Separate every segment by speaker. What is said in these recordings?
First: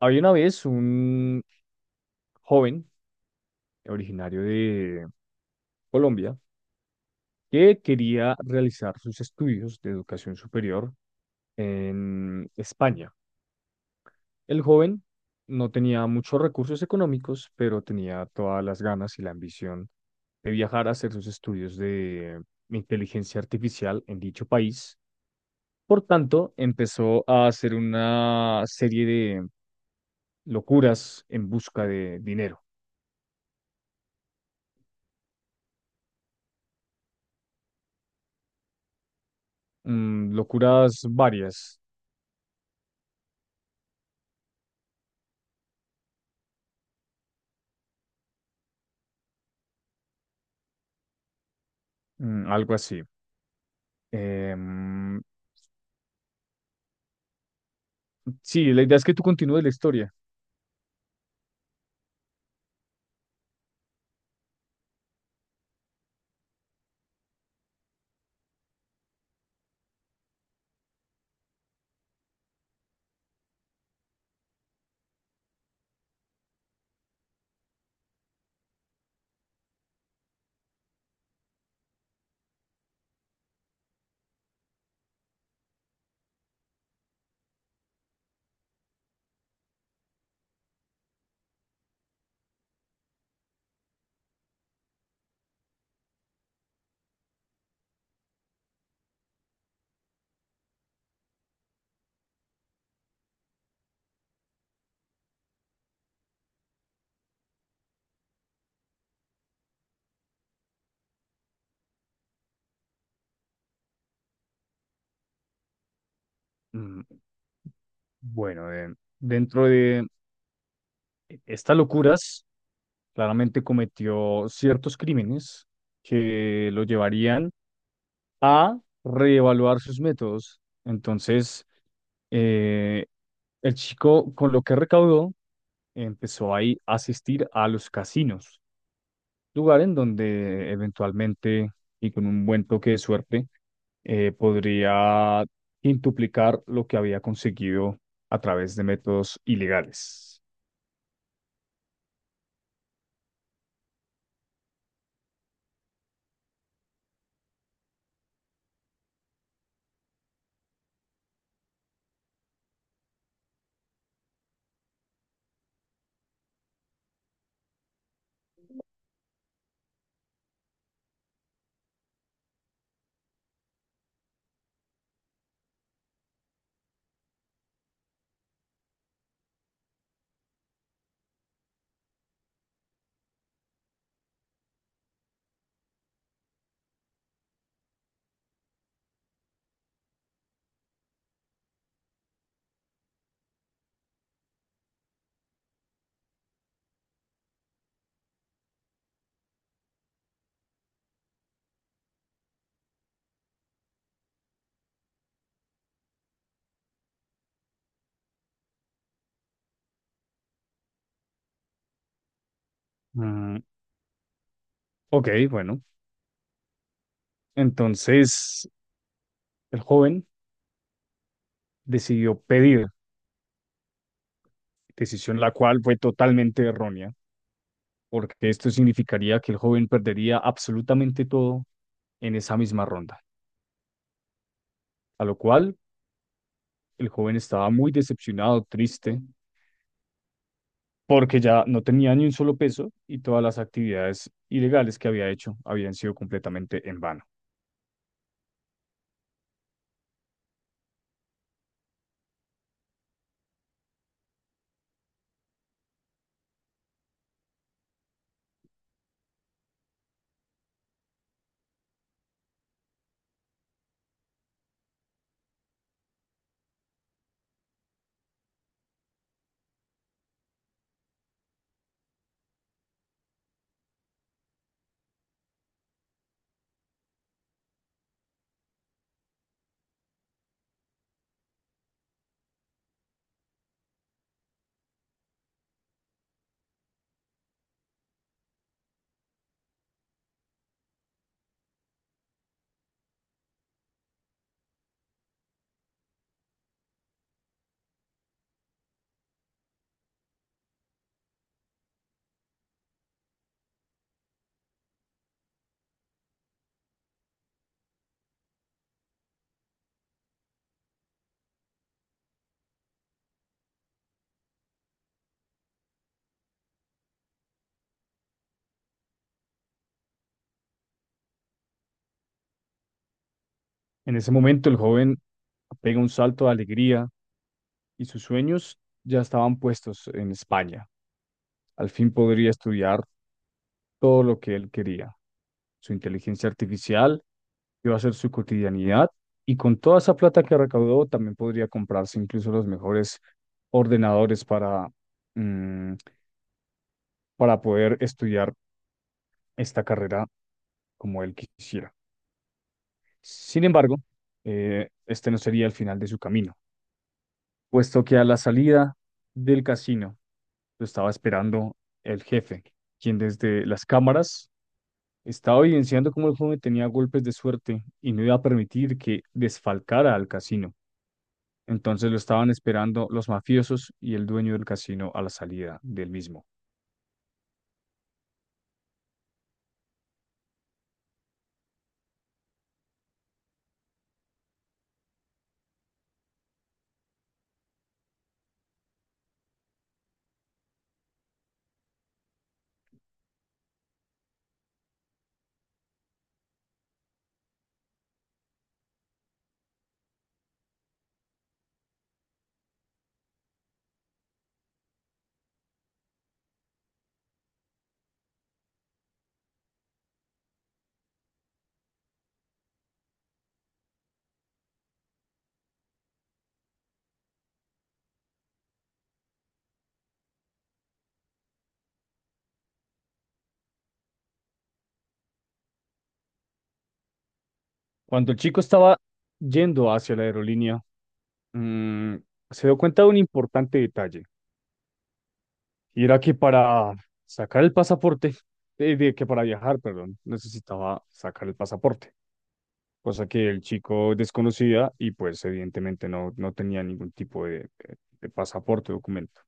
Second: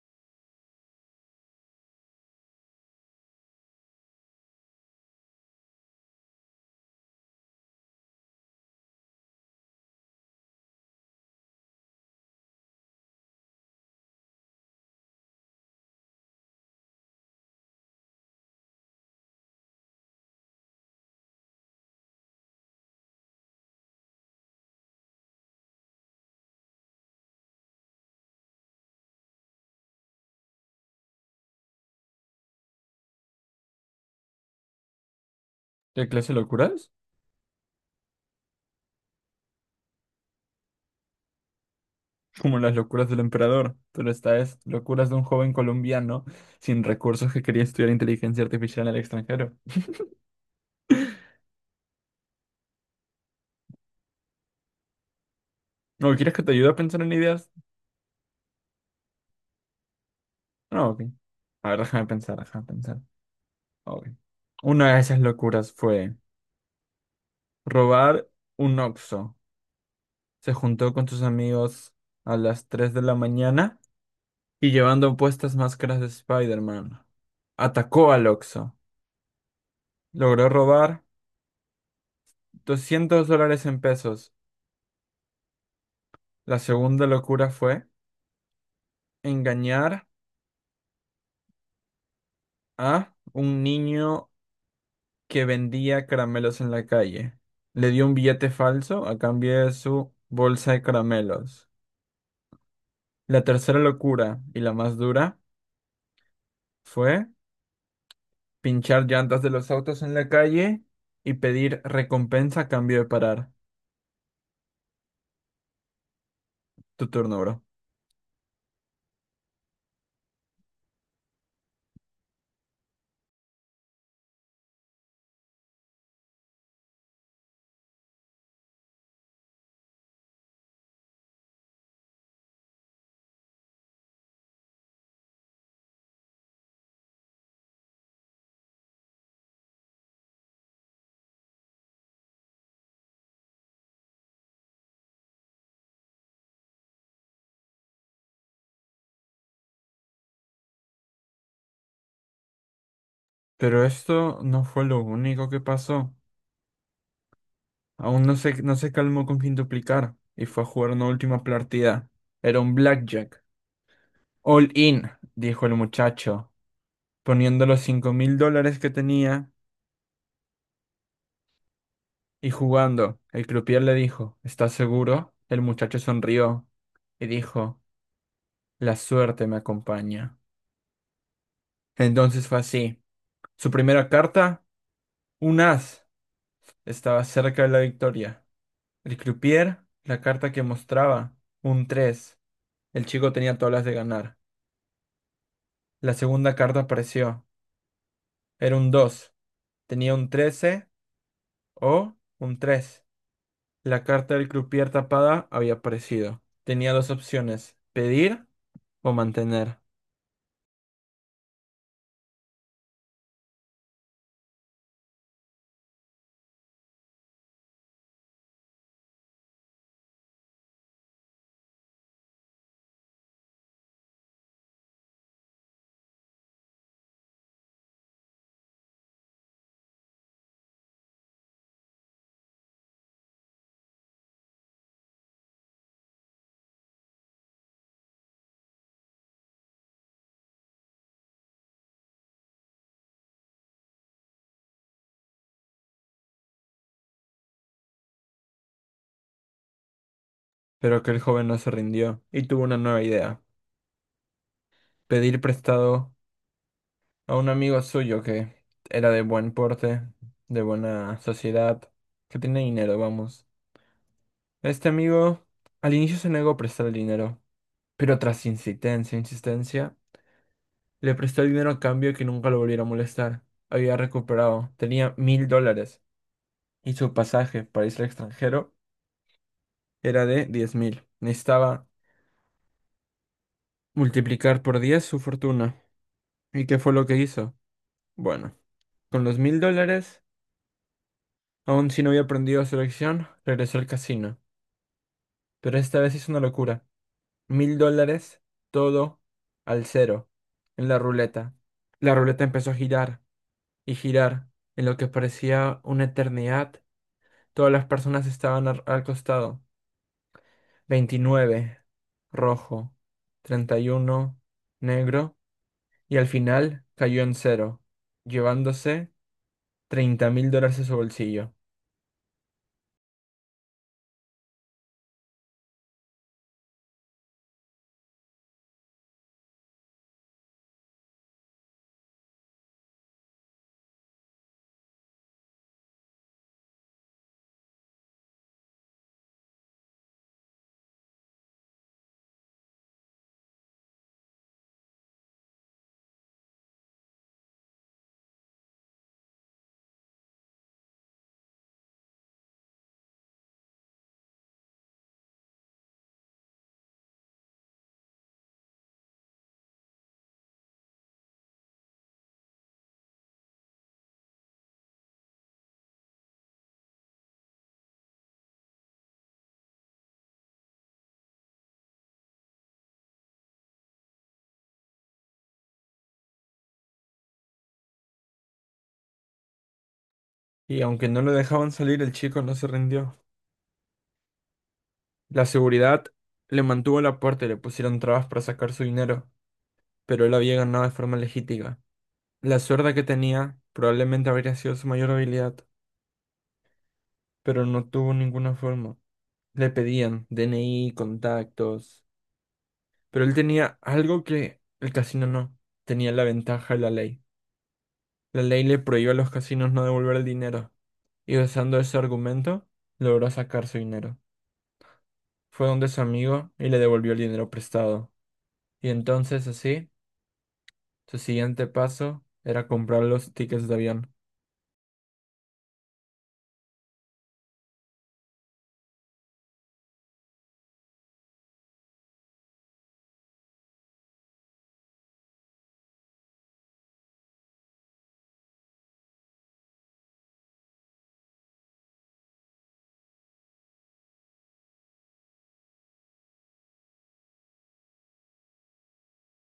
Speaker 1: Había una vez un joven originario de Colombia que quería realizar sus estudios de educación superior en España. El joven no tenía muchos recursos económicos, pero tenía todas las ganas y la ambición de viajar a hacer sus estudios de inteligencia artificial en dicho país. Por tanto, empezó a hacer una serie de locuras en busca de dinero.
Speaker 2: ¿Qué clase de locuras?
Speaker 1: Locuras varias.
Speaker 2: Como las locuras del emperador, pero esta es locuras de un joven colombiano sin recursos que quería estudiar inteligencia artificial en el extranjero.
Speaker 1: Algo así. Em,
Speaker 2: ¿No quieres que te ayude a pensar en ideas?
Speaker 1: sí, la idea es que tú continúes la historia.
Speaker 2: No, ok. A ver, déjame pensar, déjame pensar. Ok. Una de esas locuras fue robar un Oxxo. Se juntó con sus amigos a las 3 de la mañana y llevando puestas máscaras de Spider-Man. Atacó al Oxxo. Logró robar 200 dólares en pesos. La segunda locura fue engañar a un niño que vendía caramelos en la calle. Le dio un billete falso a cambio de su bolsa de caramelos. La tercera locura y la más dura fue pinchar llantas de los autos en la calle y pedir recompensa a cambio de parar.
Speaker 1: Mm,
Speaker 2: Tu turno, bro.
Speaker 1: bueno, dentro de estas locuras, claramente cometió ciertos crímenes que lo llevarían a reevaluar sus métodos. Entonces, eh, el chico, con lo que recaudó, empezó ahí a asistir a los casinos, lugar en donde eventualmente, y con un buen toque de suerte, podría quintuplicar lo que había conseguido a través de métodos ilegales.
Speaker 2: Pero esto no fue lo único que pasó. Aún no se calmó con fin duplicar y fue a jugar una última partida. Era un blackjack. All in, dijo el muchacho, poniendo los 5.000 dólares que tenía y jugando. El croupier le dijo, ¿estás seguro? El muchacho sonrió y dijo, la suerte me acompaña. Entonces fue así. Su primera carta, un as, estaba cerca de la victoria. El croupier, la carta que mostraba, un 3. El chico tenía todas las de ganar. La segunda carta apareció. Era un 2. Tenía un 13 o un 3. La carta del croupier tapada había aparecido. Tenía dos opciones, pedir o mantener.
Speaker 1: Mm, ok, bueno. Entonces, el joven decidió pedir, decisión la cual fue totalmente errónea, porque esto significaría que el joven perdería absolutamente todo en esa misma ronda, a lo cual el joven estaba muy decepcionado, triste, porque ya no tenía ni un solo peso y todas las actividades ilegales que había hecho habían sido completamente en vano.
Speaker 2: Pero que el joven no se rindió y tuvo una nueva idea. Pedir prestado a un amigo suyo que era de buen porte, de buena sociedad, que tenía dinero, vamos. Este amigo al inicio se negó a prestar el dinero, pero tras insistencia, insistencia, le prestó el dinero a cambio de que nunca lo volviera a molestar. Había recuperado, tenía 1.000 dólares y su pasaje para irse al extranjero era de 10.000. Necesitaba multiplicar por 10 su fortuna. ¿Y qué fue lo que hizo? Bueno, con los 1.000 dólares, aún si no había aprendido su lección, regresó al casino. Pero esta vez hizo una locura. 1.000 dólares, todo al cero, en la ruleta. La ruleta empezó a girar y girar. En lo que parecía una eternidad, todas las personas estaban al costado. 29 rojo, 31 negro. Y al final cayó en cero, llevándose 30.000 dólares a su bolsillo.
Speaker 1: En ese momento el joven pega un salto de alegría y sus sueños ya estaban puestos en España. Al fin podría estudiar todo lo que él quería. Su inteligencia artificial iba a ser su cotidianidad y con toda esa plata que recaudó también podría comprarse incluso los mejores ordenadores para, mm, para poder estudiar esta carrera como él quisiera. Sin embargo, este no sería el final de su camino, puesto que a la salida del casino lo estaba esperando el jefe, quien desde las cámaras estaba evidenciando cómo el joven tenía golpes de suerte y no iba a permitir que desfalcara al casino. Entonces lo estaban esperando los mafiosos y el dueño del casino a la salida del mismo.
Speaker 2: Y aunque no lo dejaban salir, el chico no se rindió. La seguridad le mantuvo la puerta y le pusieron trabas para sacar su dinero, pero él había ganado de forma legítima. La suerte que tenía probablemente habría sido su mayor habilidad, pero no tuvo ninguna forma. Le pedían DNI, contactos, pero él tenía algo que el casino no. Tenía la ventaja de la ley. La ley le prohibió a los casinos no devolver el dinero. Y usando ese argumento logró sacar su dinero. Fue donde su amigo y le devolvió el dinero prestado. Y entonces así, su siguiente paso era comprar los tickets de avión.
Speaker 1: Cuando el chico estaba yendo hacia la aerolínea, mm, se dio cuenta de un importante detalle, y era que para sacar el pasaporte, que para viajar, perdón, necesitaba sacar el pasaporte. Cosa que el chico desconocía y pues evidentemente no, no tenía ningún tipo de pasaporte o documento.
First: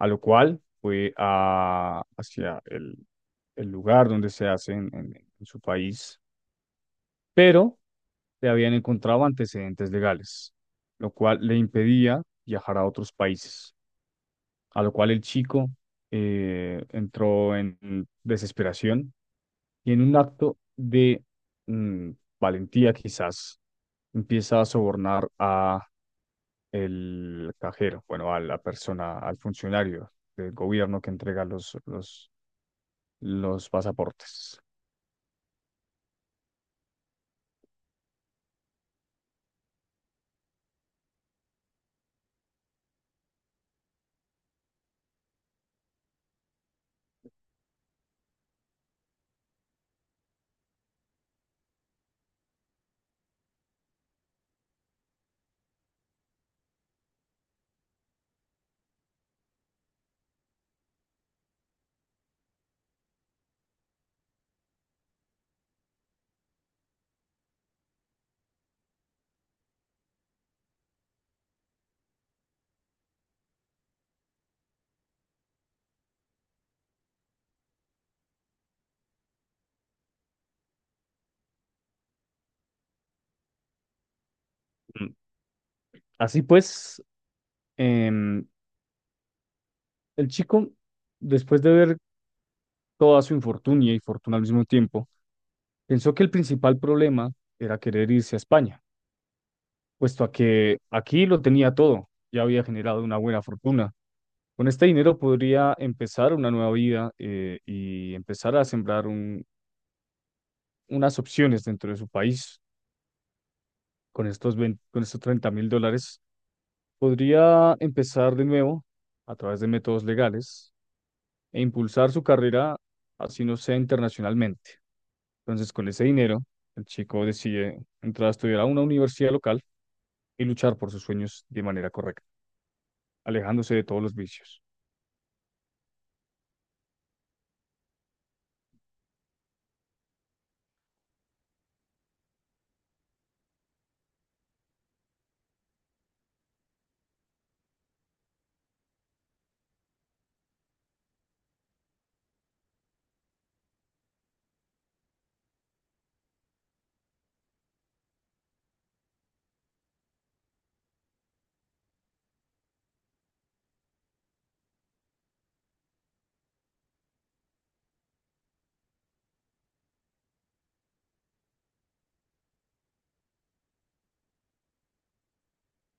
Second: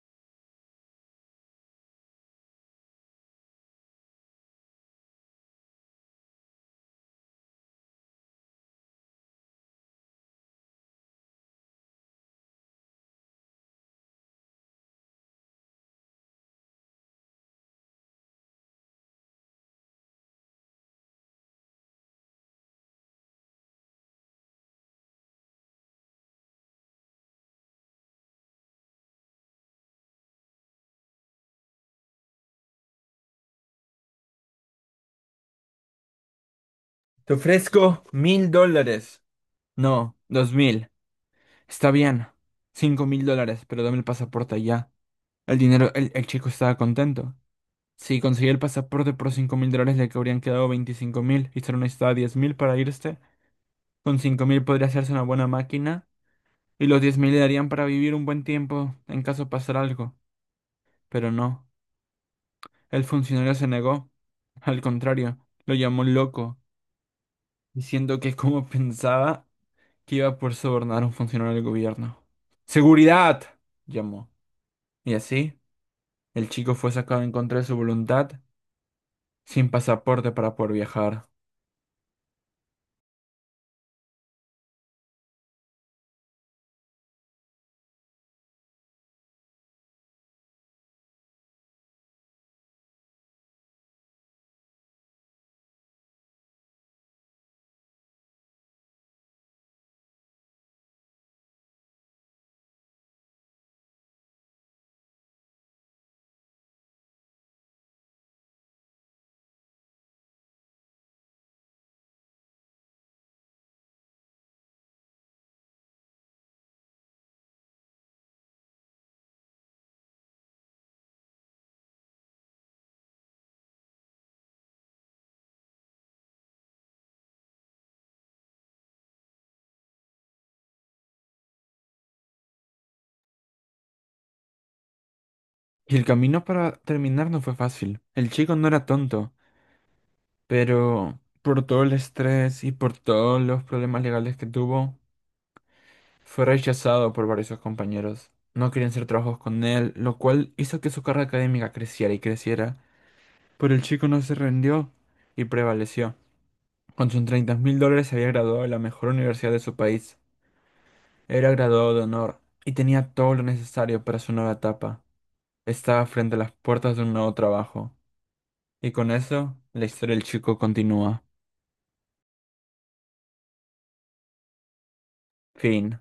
Speaker 1: A lo cual fue hacia el lugar donde se hace en su país, pero le habían encontrado antecedentes legales, lo cual le impedía viajar a otros países, a lo cual el chico entró en desesperación y en un acto de mm, valentía quizás empieza a sobornar a el cajero, bueno, a la persona, al funcionario del gobierno que entrega los pasaportes.
Speaker 2: Te ofrezco 1.000 dólares. No, 2.000. Está bien. 5.000 dólares, pero dame el pasaporte ya. El dinero, el chico estaba contento. Si conseguía el pasaporte por 5.000 dólares, le habrían quedado 25.000 y solo necesitaba 10.000 para irse. Con 5.000 podría hacerse una buena máquina. Y los 10.000 le darían para vivir un buen tiempo en caso pasara algo. Pero no, el funcionario se negó. Al contrario, lo llamó loco, diciendo que como pensaba que iba a poder sobornar a un funcionario del gobierno. ¡Seguridad!, llamó. Y así, el chico fue sacado en contra de su voluntad, sin pasaporte para poder viajar.
Speaker 1: Mm. Así pues, em, el chico, después de ver toda su infortunia y fortuna al mismo tiempo, pensó que el principal problema era querer irse a España, puesto a que aquí lo tenía todo, ya había generado una buena fortuna. Con este dinero podría empezar una nueva vida y empezar a sembrar unas opciones dentro de su país. Con estos $30,000 podría empezar de nuevo a través de métodos legales e impulsar su carrera, así no sea internacionalmente. Entonces, con ese dinero, el chico decide entrar a estudiar a una universidad local y luchar por sus sueños de manera correcta, alejándose de todos los vicios.
Speaker 2: Y el camino para terminar no fue fácil. El chico no era tonto, pero por todo el estrés y por todos los problemas legales que tuvo, fue rechazado por varios de sus compañeros. No querían hacer trabajos con él, lo cual hizo que su carrera académica creciera y creciera. Pero el chico no se rindió y prevaleció. Con sus 30 mil dólares se había graduado de la mejor universidad de su país. Era graduado de honor y tenía todo lo necesario para su nueva etapa. Estaba frente a las puertas de un nuevo trabajo. Y con eso, la historia del chico continúa. Fin.